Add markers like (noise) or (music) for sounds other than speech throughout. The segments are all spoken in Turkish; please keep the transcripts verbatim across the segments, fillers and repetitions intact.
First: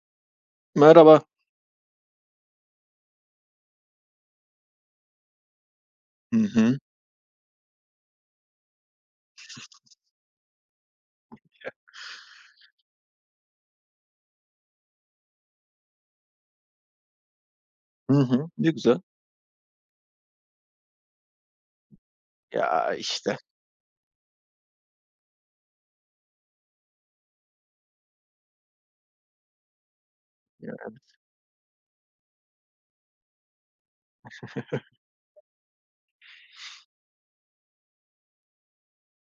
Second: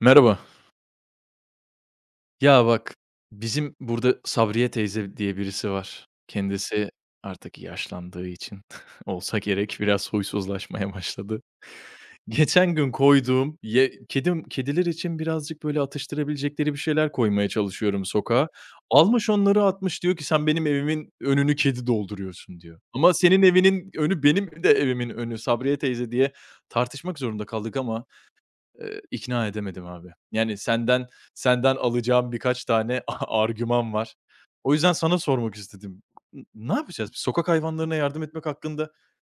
Merhaba. Merhaba. Ya bak, bizim burada Sabriye teyze diye birisi var. Hı hı. Kendisi artık yaşlandığı için (laughs) olsa gerek biraz huysuzlaşmaya başladı. Geçen gün koyduğum ye kedim kediler için birazcık böyle atıştırabilecekleri bir şeyler koymaya çalışıyorum Hı hı. sokağa. Ne güzel. Almış onları atmış diyor ki sen benim evimin önünü kedi dolduruyorsun diyor. Ya, Ama işte, senin evinin önü benim de evimin önü Sabriye teyze diye tartışmak zorunda kaldık ama Eee, ikna edemedim abi. Yani senden senden alacağım birkaç tane (laughs) argüman var. O yüzden sana sormak istedim. N ne yapacağız? Biz sokak hayvanlarına yardım etmek hakkında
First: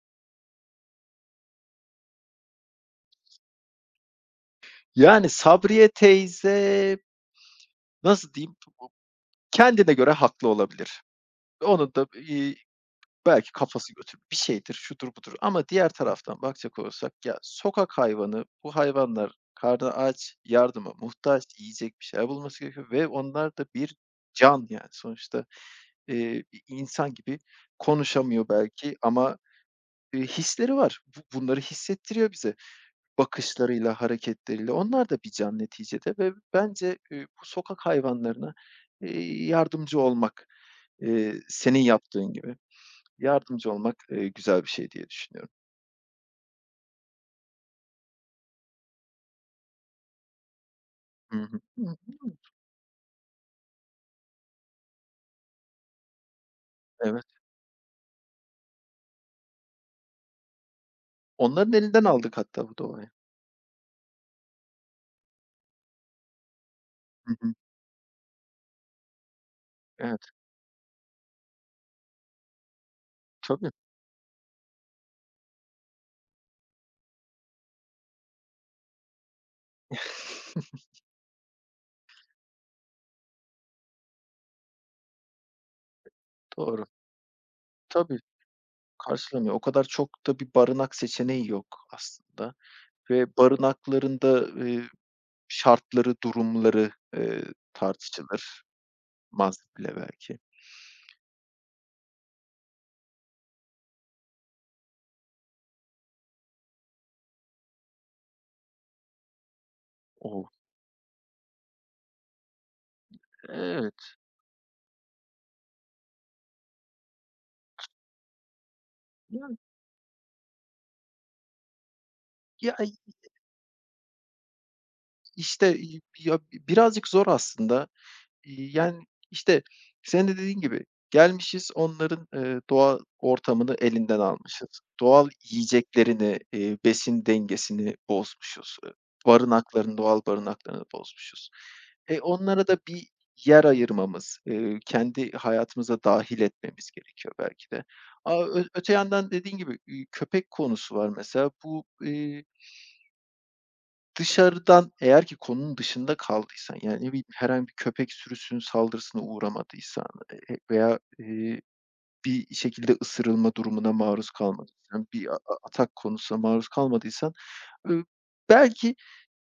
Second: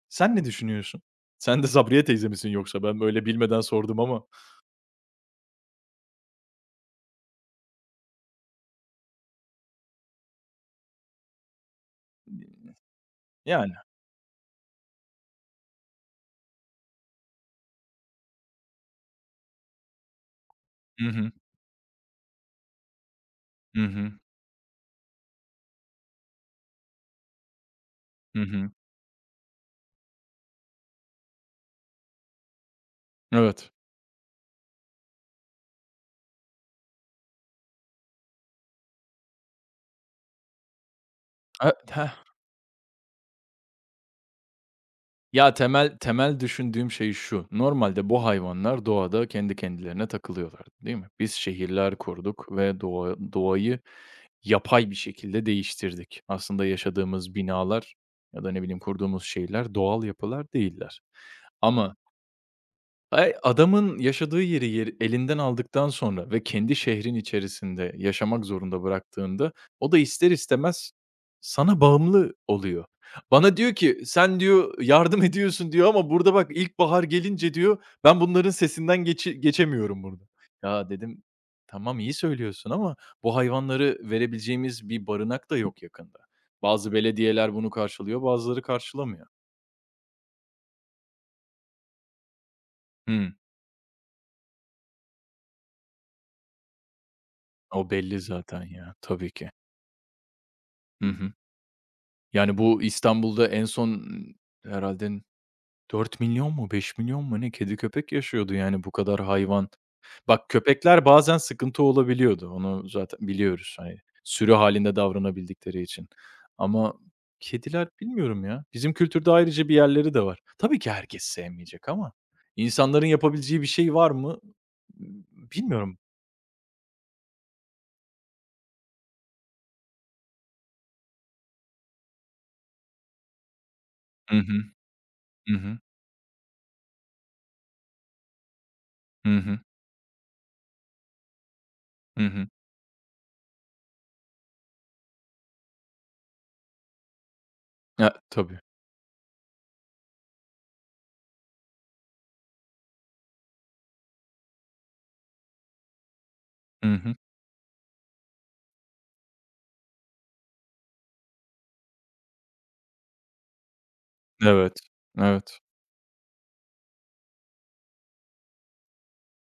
sen ne düşünüyorsun? Sen de Sabriye teyze misin yoksa? Ben böyle bilmeden sordum ama. yani, Sabriye teyze, nasıl diyeyim, kendine göre haklı olabilir. Onun da, iii, belki Yani. kafası götür bir şeydir, şudur budur ama diğer taraftan bakacak olursak, ya, sokak hayvanı, bu hayvanlar karnı aç, yardıma Hı hı. muhtaç, yiyecek bir şeyler bulması gerekiyor ve onlar da Hı bir hı. can, yani, sonuçta, eee, bir insan gibi Hı konuşamıyor hı. belki ama, eee, hisleri var. Bu bunları hissettiriyor bize. Evet. Bakışlarıyla, hareketleriyle onlar da bir can neticede ve bence, eee, bu sokak hayvanlarına, eee, yardımcı olmak, eee, senin E yaptığın gibi yardımcı olmak, eee, güzel bir şey diye düşünüyorum. Ya, temel temel düşündüğüm şey şu: Normalde bu hayvanlar doğada kendi kendilerine takılıyorlardı, değil mi? Biz Hı hı. şehirler Hıı. kurduk ve doğa doğayı yapay bir şekilde değiştirdik. Aslında Evet. yaşadığımız binalar ya da ne bileyim kurduğumuz şeyler doğal yapılar değiller. Onların Ama elinden aldık hatta bu doğayı. Ay, adamın yaşadığı yeri yeri elinden aldıktan sonra ve kendi şehrin Hı hı. içerisinde yaşamak zorunda bıraktığında o da Evet. ister istemez sana bağımlı oluyor. Bana Tabii. diyor ki, "Sen," diyor, "yardım ediyorsun." diyor "Ama burada bak ilkbahar gelince," diyor, "ben bunların sesinden geçi geçemiyorum burada." (laughs) Ya dedim, "Tamam, iyi söylüyorsun ama bu hayvanları verebileceğimiz bir barınak da yok yakında." Doğru. Bazı belediyeler bunu Tabii, karşılıyor, bazıları karşılamıyor. karşılamıyor. O kadar çok da bir barınak seçeneği yok aslında Hımm. ve barınaklarında da, şartları, durumları, eee, O belli tartışılır. zaten ya. Tabii ki. Maz bile belki. Hı hı. Yani, bu İstanbul'da en son herhalde herhâlde milyon mu beş milyon mu ne kedi köpek yaşıyordu, yani, bu kadar hayvan. Bak, O köpekler bazen sıkıntı olabiliyordu. Onu zaten biliyoruz, hani, Evet. sürü halinde davranabildikleri için. Ama kediler bilmiyorum ya. Bizim kültürde Yani, ayrıca bir yerleri de var. Tabii ki herkes sevmeyecek ama ya, insanların yapabileceği bir şey var mı? işte, Bilmiyorum. ya, birazcık zor aslında. Yani, işte, senin de dediğin gibi gelmişiz onların, eee, doğal ortamını elinden Hı hı. almışız. Doğal Hı hı. yiyeceklerini, eee, besin dengesini bozmuşuz. Eee, Hı hı. barınaklarını, doğal barınaklarını bozmuşuz. E, Hı hı. onlara da bir yer ayırmamız, eee, kendi hayatımıza dahil etmemiz gerekiyor belki de. Ya, A tabii. ö öte yandan dediğin gibi, iii, köpek konusu var mesela. Bu, eee Dışarıdan eğer ki konunun dışında kaldıysan, Hı yani, ne hı. bileyim, herhangi bir köpek sürüsünün saldırısına uğramadıysan, eee, veya, eee, bir şekilde ısırılma durumuna maruz Evet. kalmadıysan, bir a a Evet. atak konusuna maruz kalmadıysan, ııı, belki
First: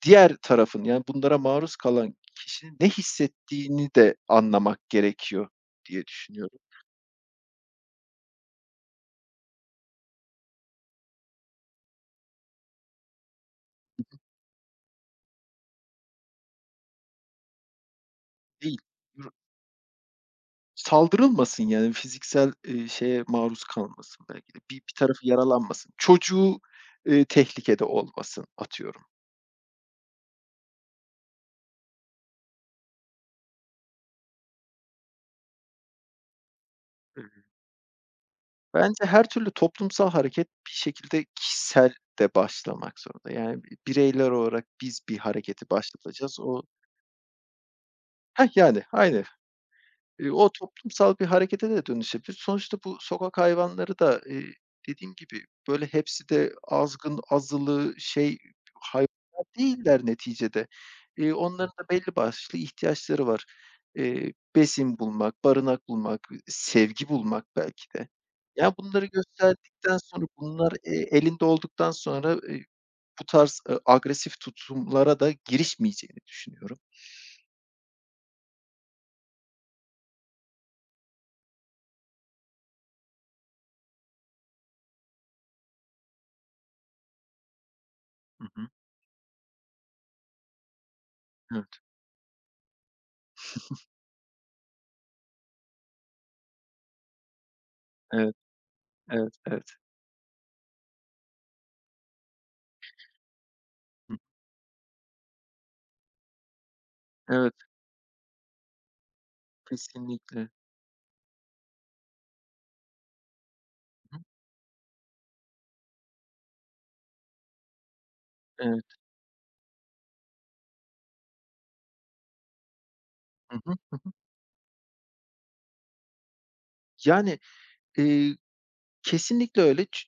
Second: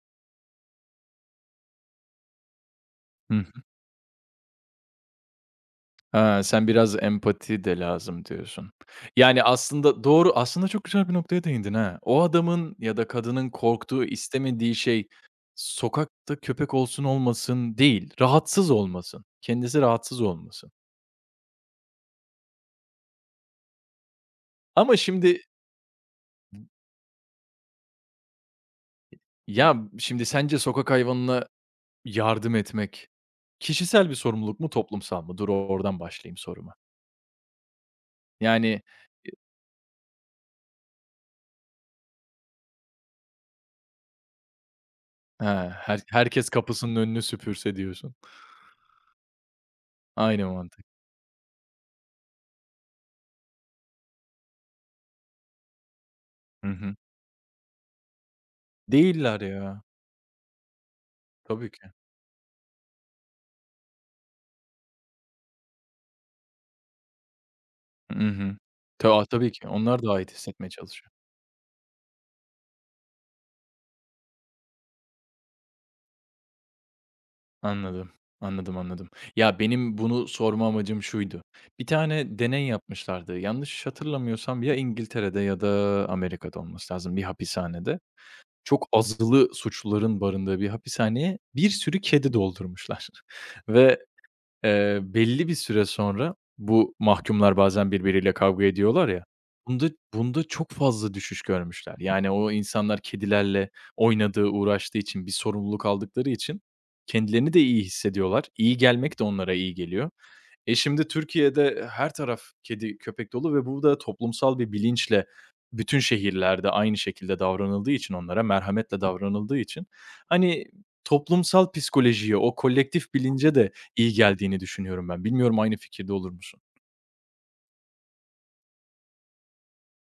diğer tarafın, yani, bunlara maruz kalan kişinin ne Hı. hissettiğini de anlamak gerekiyor diye Ha, düşünüyorum. sen biraz empati de lazım diyorsun. Yani, aslında doğru, aslında çok güzel bir noktaya değindin ha. O adamın ya da kadının korktuğu, istemediği şey sokakta köpek olsun olmasın değil, rahatsız Değil olmasın. Kendisi rahatsız olmasın. Saldırılmasın yani fiziksel, eee, şeye maruz kalmasın belki de. Bir bir Ama tarafı şimdi, yaralanmasın. Çocuğu, eee, tehlikede olmasın atıyorum. ya, şimdi sence sokak hayvanına yardım etmek kişisel bir sorumluluk mu, toplumsal mı? Dur, oradan başlayayım soruma. Hı Yani, Bence her türlü toplumsal hareket bir şekilde kişisel de başlamak zorunda. Yani bireyler olarak biz bir eee, hareketi her başlatacağız. herkes O kapısının önünü süpürse diyorsun. Heh, yani aynen. Eee, o Aynı mantık. toplumsal bir harekete de dönüşebilir. Sonuçta bu sokak hayvanları da, eee, dediğim gibi, böyle, hepsi de Hı hı. azgın, azılı, şey, Değiller hayvanlar ya. değiller neticede. Eee, Tabii onların ki. da belli başlı ihtiyaçları var. Eee, besin bulmak, barınak bulmak, sevgi bulmak belki de. Hı hı. Ya, bunları Ta tabii ki. gösterdikten Onlar da sonra, ait hissetmeye bunlar, eee, çalışıyor. elinde olduktan sonra, eee, bu tarz, eee, agresif tutumlara da girişmeyeceğini düşünüyorum. Anladım, anladım, anladım. Ya, benim bunu sorma amacım şuydu. Bir tane deney yapmışlardı. Yanlış hatırlamıyorsam ya İngiltere'de ya da Amerika'da olması lazım bir hapishanede. Hı hı. Çok azılı suçluların barındığı bir hapishaneye Evet, bir sürü kedi doldurmuşlar (laughs) ve Eee, belli bir süre sonra bu mahkumlar bazen birbiriyle evet, kavga ediyorlar ya, evet, evet. bunda bunda çok fazla düşüş görmüşler. Yani o insanlar kedilerle Hı, oynadığı, uğraştığı için, bir sorumluluk aldıkları için evet. kendilerini de iyi hissediyorlar. İyi gelmek de onlara iyi geliyor. Kesinlikle. Hı E, şimdi Türkiye'de e, her taraf kedi, köpek dolu ve bu da hı. toplumsal bir bilinçle bütün şehirlerde aynı şekilde davranıldığı için onlara Evet. merhametle davranıldığı için, hani, toplumsal psikolojiye, o kolektif bilince Hı hı. de Hı hı. iyi geldiğini düşünüyorum ben. Bilmiyorum aynı fikirde olur musun? Yani, eee, kesinlikle öyle. Çü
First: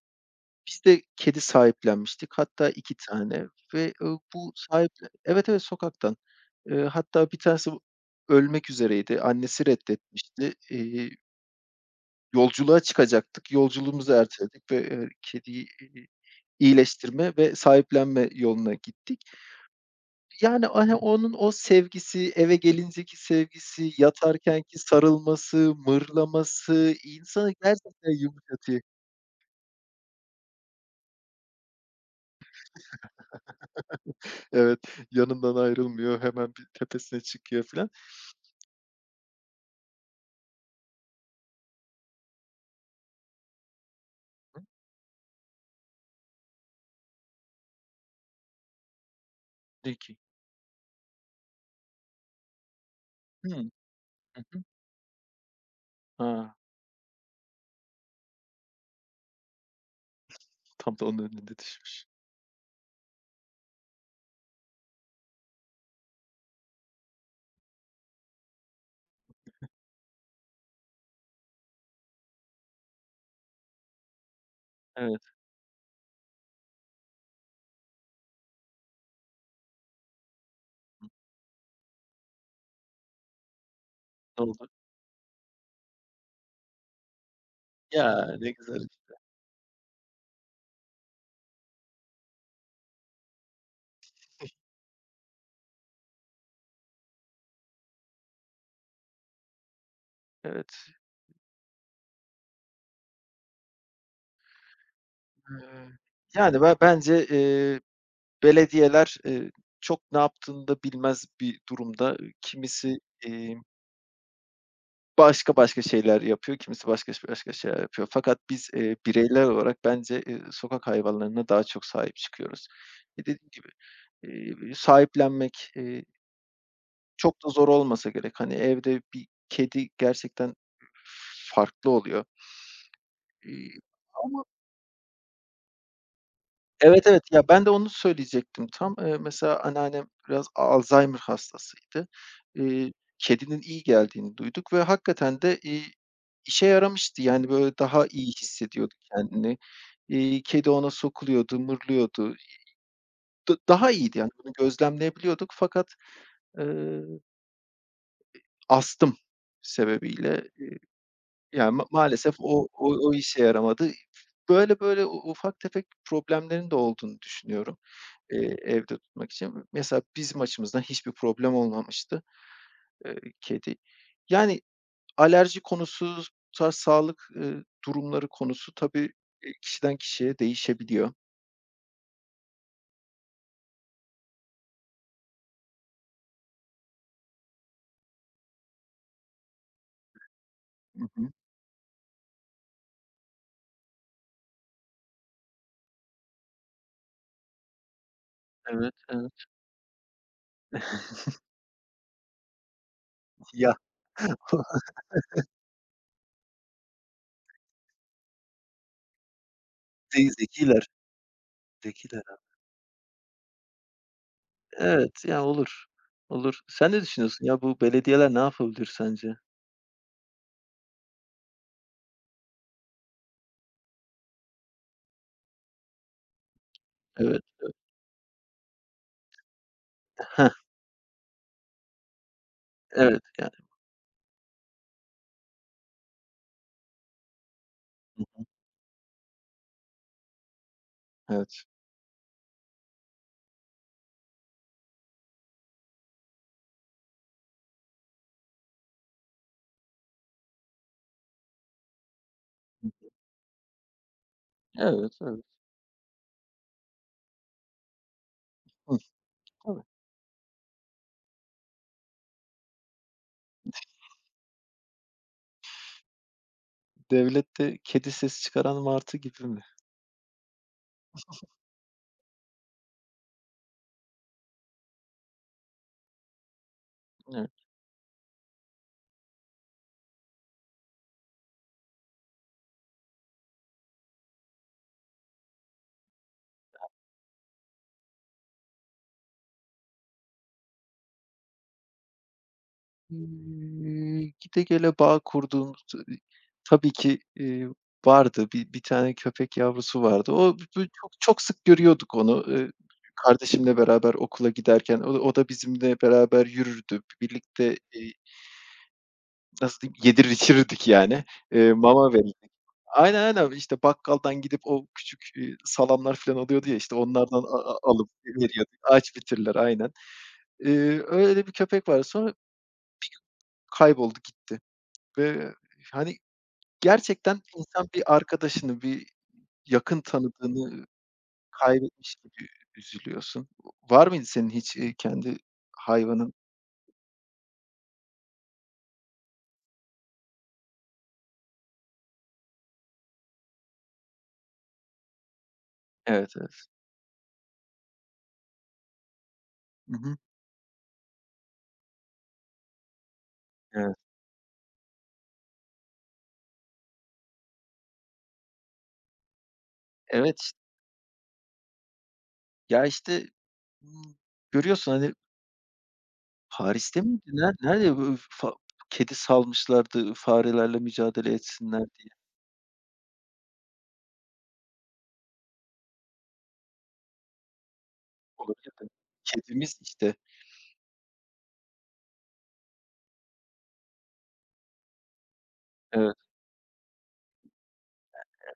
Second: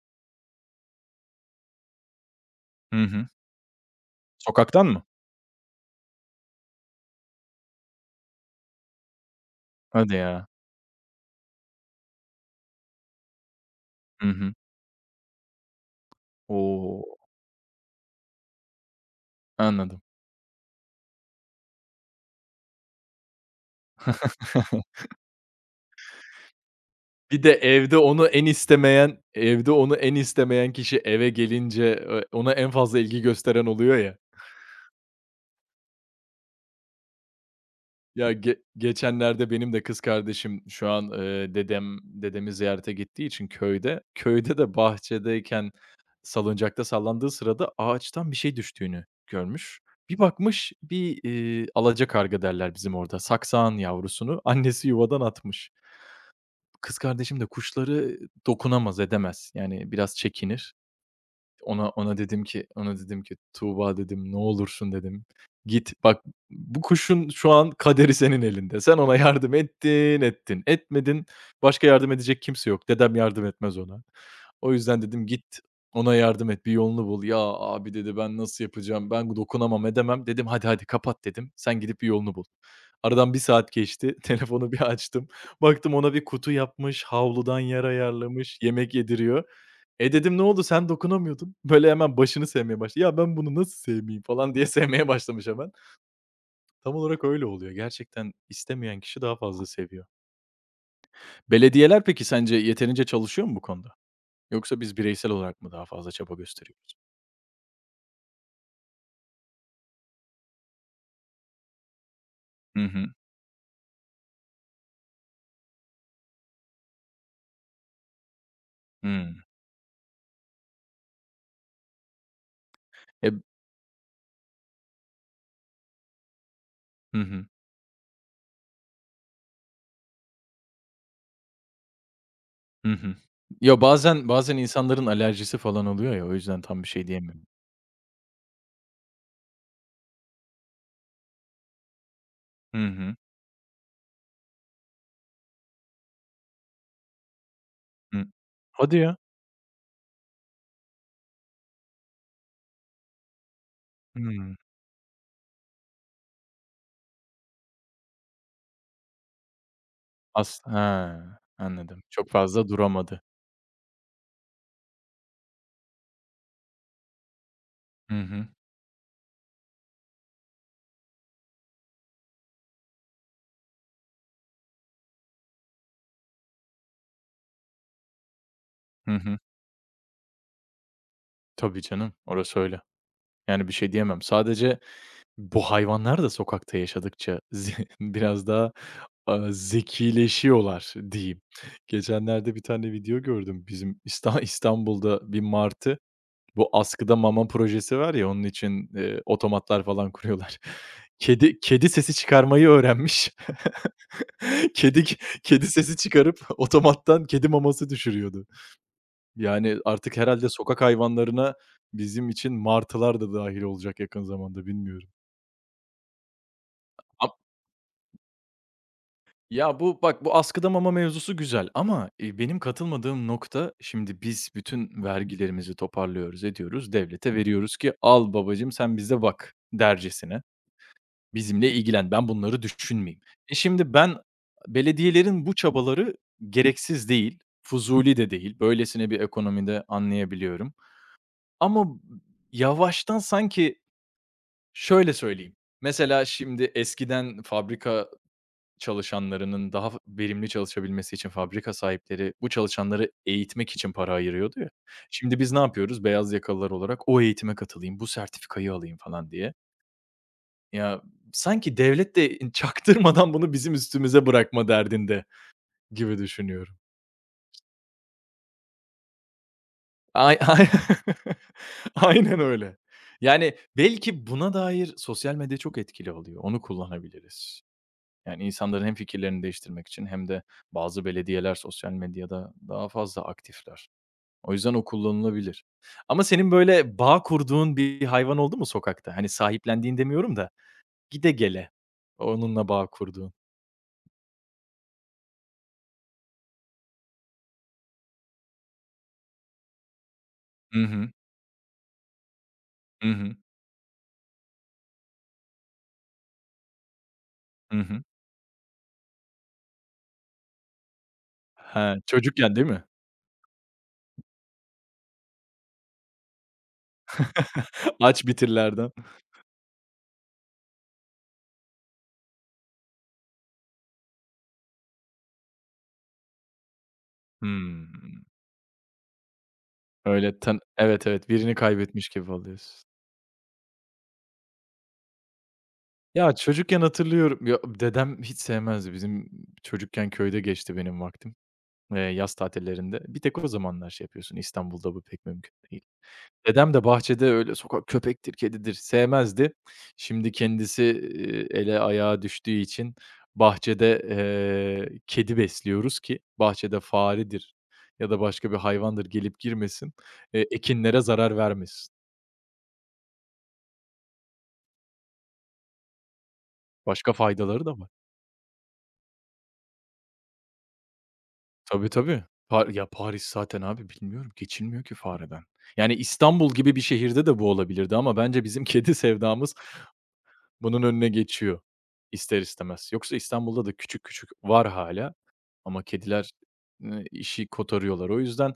biz de kedi sahiplenmiştik. Hatta iki Hı hı. tane ve, ııı, bu Sokaktan mı? sahiple evet, evet, sokaktan. Eee, hatta bir tanesi bu ölmek üzereydi. Annesi Hadi ya. reddetmişti. Eee, yolculuğa çıkacaktık. Yolculuğumuzu Hı hı. erteledik ve, eee, kediyi, eee, O! iyileştirme ve sahiplenme yoluna gittik. Anladım. Yani, hani, onun o sevgisi, eve gelinceki sevgisi, yatarkenki (laughs) sarılması, mırlaması Bir de insanı evde gerçekten onu en yumuşatıyor. istemeyen evde onu en istemeyen kişi eve gelince, eee, ona en fazla ilgi gösteren oluyor ya. Evet, yanından ayrılmıyor, hemen bir tepesine çıkıyor filan. Ya, ge geçenlerde benim de kız kardeşim şu an, eee, dedem dedemi ziyarete gittiği için köyde, köyde de bahçedeyken salıncakta sallandığı sırada ağaçtan bir şey düştüğünü görmüş. Diyor ki: Bir bakmış bir, iii, alacakarga derler bizim orada, "Hımm, saksağan hı yavrusunu hı. annesi yuvadan atmış. A, Kız kardeşim de kuşları dokunamaz, edemez. Yani biraz çekinir. tam da onun önünde Ona düşmüş. ona dedim ki ona dedim ki "Tuğba" dedim, "Ne olursun" dedim, "Git bak bu kuşun şu an kaderi senin elinde. Sen ona yardım ettin, ettin. Etmedin, başka yardım edecek kimse yok. Dedem yardım etmez ona. O yüzden" Evet, dedim, "Git ona yardım et, bir yolunu bul." "Ya abi" dedi, "Ben nasıl yapacağım? Ben dokunamam, edemem." Dedim, "Hadi, hadi kapat." dedim. "Sen gidip bir yolunu bul." Aradan bir saat geçti. (laughs) ne oldu?" Telefonu bir açtım. Baktım ona bir kutu yapmış, havludan yer Ya, ne ayarlamış, güzel. yemek yediriyor. E, dedim, "Ne oldu? Sen dokunamıyordun." (laughs) Böyle hemen başını sevmeye başladı. "Ya, ben bunu nasıl sevmeyeyim?" falan diye (laughs) sevmeye başlamış hemen. Tam olarak öyle oluyor. Gerçekten istemeyen kişi daha fazla seviyor. Evet. Belediyeler peki sence yeterince çalışıyor mu bu konuda? Yoksa biz bireysel olarak mı daha Eee, fazla çaba yani, ben gösteriyoruz? bence, eee, belediyeler, eee, çok ne yaptığını da bilmez bir durumda. Hı Kimisi, hı. eee başka başka şeyler yapıyor, kimisi başka başka şeyler yapıyor. Fakat biz, eee, Hımm. bireyler olarak bence, eee, sokak hayvanlarına daha çok sahip çıkıyoruz. E, Eb dediğim gibi, eee, sahiplenmek, eee, Hı çok hı. da zor olmasa gerek. Hani, evde bir kedi gerçekten farklı oluyor. Hı hı. İii, Ya, bazen ama. bazen insanların alerjisi falan oluyor ya, o yüzden tam bir Evet, şey evet. Ya, diyemiyorum. ben de onu söyleyecektim tam. Eee, mesela anneannem biraz Alzheimer hastasıydı. Hı Eee, hı. kedinin iyi geldiğini duyduk ve hakikaten de, iii, işe yaramıştı. Yani, böyle, daha Hı. iyi hissediyordu Hadi ya. kendini. İii, kedi ona sokuluyordu, mırlıyordu. Da daha iyiydi, yani, bunu Hımm. gözlemleyebiliyorduk fakat, eee, astım sebebiyle, As He, yani, ma Anladım. Çok maalesef o fazla o o duramadı. işe yaramadı. Böyle, böyle u ufak tefek problemlerin de olduğunu düşünüyorum. Hı hı. Eee, evde tutmak için. Mesela bizim açımızdan hiçbir problem olmamıştı, eee, kedi. Yani alerji konusu, bu tarz sağlık, eee, durumları konusu tabii, Hı hı. eee, kişiden kişiye değişebiliyor. Tabii canım, orası öyle. Yani, bir şey diyemem. Sadece bu hayvanlar da sokakta yaşadıkça ze (laughs) biraz daha, aaa, zekileşiyorlar Hı hı. diyeyim. Geçenlerde bir tane video gördüm. Bizim İsta İstanbul'da bir martı, bu askıda mama projesi var ya, onun için, Evet, eee, evet. otomatlar falan kuruyorlar. (laughs) Kedi kedi sesi çıkarmayı öğrenmiş. Ya, (laughs) (laughs) Kedi kedi sesi çıkarıp otomattan kedi maması düşürüyordu. Yani, artık ze herhalde sokak zekiler, hayvanlarına zekiler bizim ha. için martılar da dâhil olacak yakın zamanda, bilmiyorum. Evet, ya olur, olur. Sen ne Ab düşünüyorsun ya? Bu belediyeler ne yapabilir sence? Ya, bu bak, bu askıda mama mevzusu güzel ama, eee, benim katılmadığım nokta şimdi biz bütün vergilerimizi toparlıyoruz, ediyoruz, devlete Evet, veriyoruz ki "Al babacığım sen bize bak." dercesine. heh, "Bizimle ilgilen, ben bunları düşünmeyeyim." evet yani. E, şimdi ben belediyelerin bu çabaları gereksiz değil, fuzuli de değil. Böylesine bir ekonomide anlayabiliyorum Evet. ama yavaştan sanki. Şöyle söyleyeyim, mesela şimdi eskiden fabrika çalışanlarının daha f verimli çalışabilmesi için fabrika sahipleri bu çalışanları eğitmek için para ayırıyordu ya. Evet, Şimdi evet. biz ne yapıyoruz? Beyaz yakalılar olarak o eğitime katılayım, bu sertifikayı Hı, alayım falan diye. tabii. Ya, sanki devlet de (laughs) çaktırmadan bunu bizim üstümüze bırakma derdinde gibi düşünüyorum. Devlette kedi sesi çıkaran martı gibi mi? Ay ay (laughs) Aynen öyle. Yani belki buna dair sosyal medya çok etkili oluyor. Onu kullanabiliriz. Yani, insanların hem fikirlerini değiştirmek için hem de bazı belediyeler sosyal medyada daha fazla aktifler. O yüzden o kullanılabilir. Ama senin böyle bağ kurduğun bir hayvan oldu mu sokakta? Hani, sahiplendiğin demiyorum da gide gele onunla bağ kurduğun. Eee, gide gele bağ kurduğumuz, tabii ki, eee, vardı. Bir bir tane köpek yavrusu vardı. O Hı böyle hı. çok çok sık görüyorduk onu. Eee, Hı hı. kardeşimle beraber okula giderken o da o da bizimle beraber yürürdü. Birlikte, Hı hı. eee, nasıl diyeyim, yedirir içirirdik yani. Eee, He, mama verirdik. çocukken değil mi? Aynen, aynen. İşte bakkaldan gidip o küçük, eee, salamlar filan oluyordu ya, işte onlardan a a (laughs) alıp Aç veriyorduk. bitirlerden. Ağaç bitirler aynen. Eee, öyle bir köpek vardı. Sonra kayboldu gitti. Ve, hani, gerçekten insan bir Hımm. arkadaşını, bir yakın Öyle tan tanıdığını Evet, evet, birini kaybetmiş kaybetmiş gibi gibi oluyorsun. üzülüyorsun. Var mıydı senin hiç, eee, kendi hayvanın? Ya, çocukken hatırlıyorum. Ya, dedem hiç sevmezdi. Bizim çocukken köyde geçti benim vaktim. Eee, yaz tatillerinde. Bir tek o zamanlar şey yapıyorsun. İstanbul'da bu pek mümkün değil. Evet, evet. Dedem de bahçede öyle sokak köpektir, kedidir sevmezdi. Hı hı. Şimdi kendisi, eee, ele ayağa düştüğü için Evet. bahçede, eee, kedi besliyoruz ki bahçede faredir ya da başka bir hayvandır gelip girmesin, Evet, eee, iş ekinlere zarar vermesin. ya, işte, ımm, görüyorsun, hani, Paris'te Başka miydi? Ner faydaları da var. nerede bu fa kedi salmışlardı farelerle mücadele etsinler Tabii, diye. tabii. Pa ya, Paris zaten abi bilmiyorum, geçilmiyor ki fareden. Yani İstanbul gibi bir şehirde de bu olabilirdi ama bence bizim (laughs) Olabilir mi? kedi sevdamız Kedimiz, işte. bunun önüne geçiyor ister istemez. Yoksa İstanbul'da da küçük küçük var hala, ama Evet. kediler, eee, işi kotarıyorlar. O yüzden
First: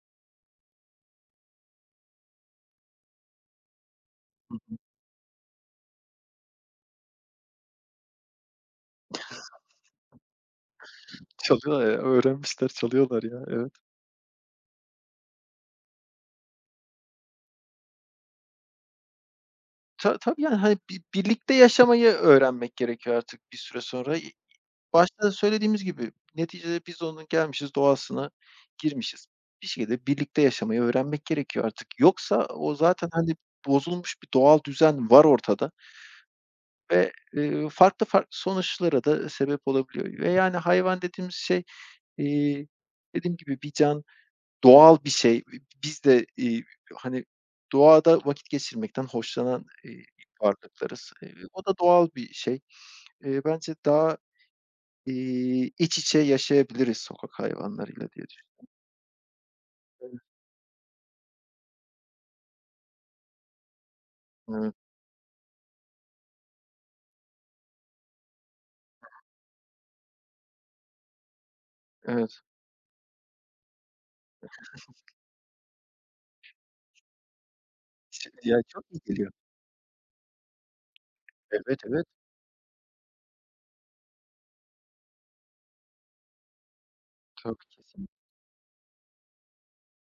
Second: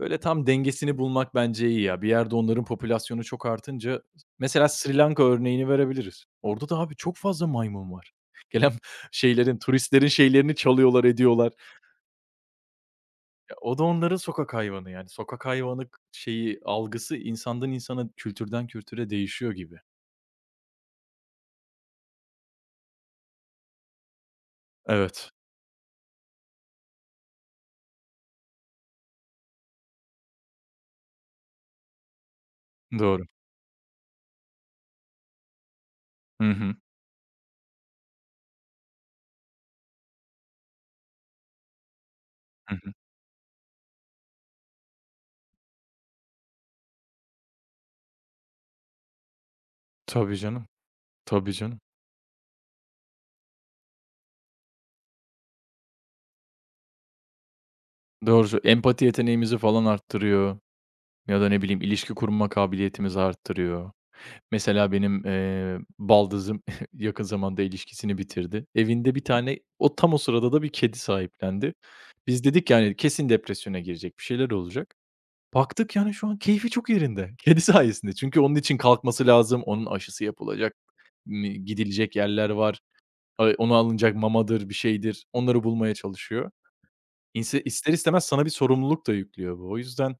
böyle tam dengesini bulmak bence iyi ya. Bir yerde onların popülasyonu çok artınca Hı mesela hı. Sri Lanka örneğini verebiliriz. Orada da abi çok fazla maymun var. (laughs) Gelen şeylerin, turistlerin şeylerini çalıyorlar, ediyorlar. Çalıyorlar ya, öğrenmişler, çalıyorlar ya. Ya, Evet. o da onların sokak hayvanı yani. Sokak hayvanı k şeyi, algısı insandan insana, kültürden kültüre değişiyor gibi. Ta tabii, yani, hani, bi birlikte yaşamayı öğrenmek gerekiyor artık bir süre sonra. İ başta Evet, da söylediğimiz gibi neticede biz onun gelmişiz, doğasına girmişiz. Bir şekilde birlikte yaşamayı öğrenmek gerekiyor artık. Yoksa o zaten, doğru. hani, bozulmuş bir doğal düzen var ortada Hı hı. ve, eee, farklı farklı sonuçlara da sebep olabiliyor ve, yani, hayvan dediğimiz şey, eee, Hı hı. dediğim gibi bir can. Doğal bir şey. Biz de, iii, hani, doğada vakit geçirmekten hoşlanan, eee, Tabii canım. varlıklarız. Eee, Tabii o da canım. doğal bir şey. Eee, bence daha, iii, iç içe yaşayabiliriz sokak hayvanlarıyla diye Doğru empati yeteneğimizi falan düşünüyorum. arttırıyor ya da ne bileyim ilişki kurma kabiliyetimizi arttırıyor. Evet, Mesela benim, eee, baldızım (laughs) yakın zamanda ilişkisini bitirdi. Evinde bir tane o tam o sırada da bir kedi sahiplendi. evet. Biz dedik, yani, kesin depresyona girecek, bir şeyler olacak. Baktık, yani, şu an keyfi çok yerinde. (laughs) Kedi sayesinde. Ş Çünkü onun ya, için çok iyi kalkması geliyor. lazım, onun aşısı yapılacak, mi Evet, evet. gidilecek yerler var, aaa, ona alınacak mamadır, bir şeydir. Onları bulmaya çalışıyor. İnse Tabii, ister kesinlikle. istemez sana bir sorumluluk da yüklüyor bu. O yüzden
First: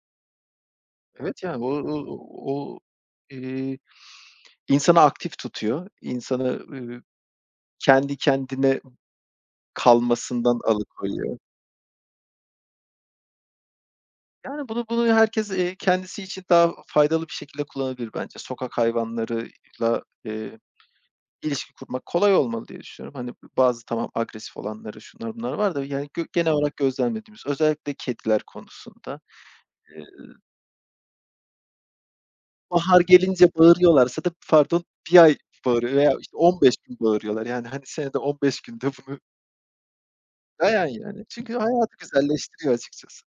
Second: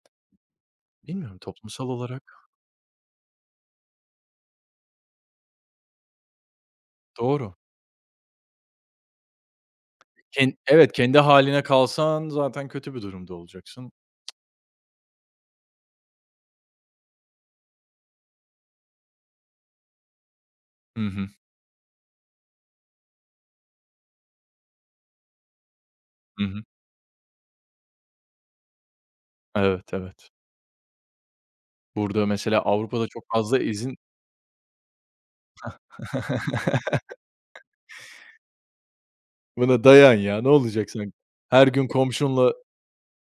bilmiyorum Evet, ya, o toplumsal o olarak o, eee, insanı aktif tutuyor. İnsanı, ııı, doğru. kendi kendine Ken kalmasından Evet, kendi alıkoyuyor. hâline kalsan zaten kötü bir durumda olacaksın. Yani, bunu bunu herkes, eee, kendisi için daha faydalı bir şekilde kullanabilir bence. Sokak hayvanlarıyla, eee, Hı hı. ilişki kurmak kolay olmalı diye düşünüyorum. Hani, bazı tamam agresif olanları, şunlar bunlar var da, yani, gö Hı genel hı. olarak gözlemlediğimiz, özellikle kediler konusunda, Evet, eee, evet. Burada mesela bahar Avrupa'da çok gelince fazla izin. bağırıyorlarsa da pardon, bir ay bağırıyor veya, işte, (laughs) on beş gün bağırıyorlar. Yani, hani, senede on beş günde bunu (laughs) Buna dayan ya, ne dayan, olacak sanki? yani. Çünkü Her gün hayatı komşunla. güzelleştiriyor açıkçası.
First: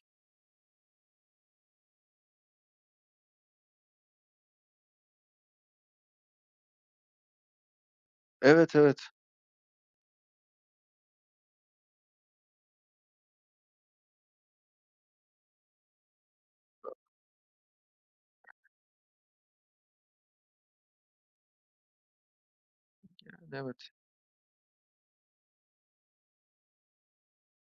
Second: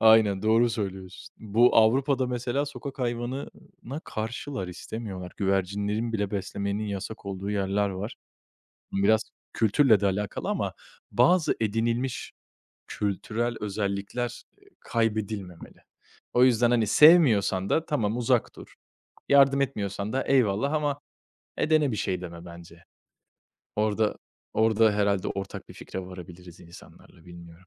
Aynen, doğru söylüyorsun. Bu Avrupa'da mesela sokak hayvanına karşılar, istemiyorlar. Güvercinlerin bile beslemenin yasak olduğu yerler var. Evet, evet. Biraz kültürle de alakalı ama bazı edinilmiş kültürel özellikler, eee, kaybedilmemeli. O yüzden, hani, sevmiyorsan da tamam uzak dur. Yardım etmiyorsan da eyvallah ama edene bir şey deme bence. Yani, evet. Orada orada herhalde ortak bir fikre varabiliriz insanlarla, bilmiyorum.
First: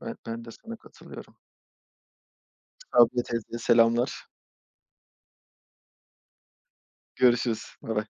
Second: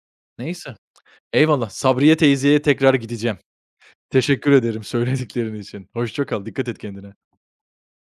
Ben ben de Neyse, sana katılıyorum. eyvallah. Sabriye teyzeye tekrar Safiye gideceğim. teyzeye selamlar. Teşekkür ederim söylediklerin için. Hoşça kal, dikkat et kendine. Görüşürüz. Baybay.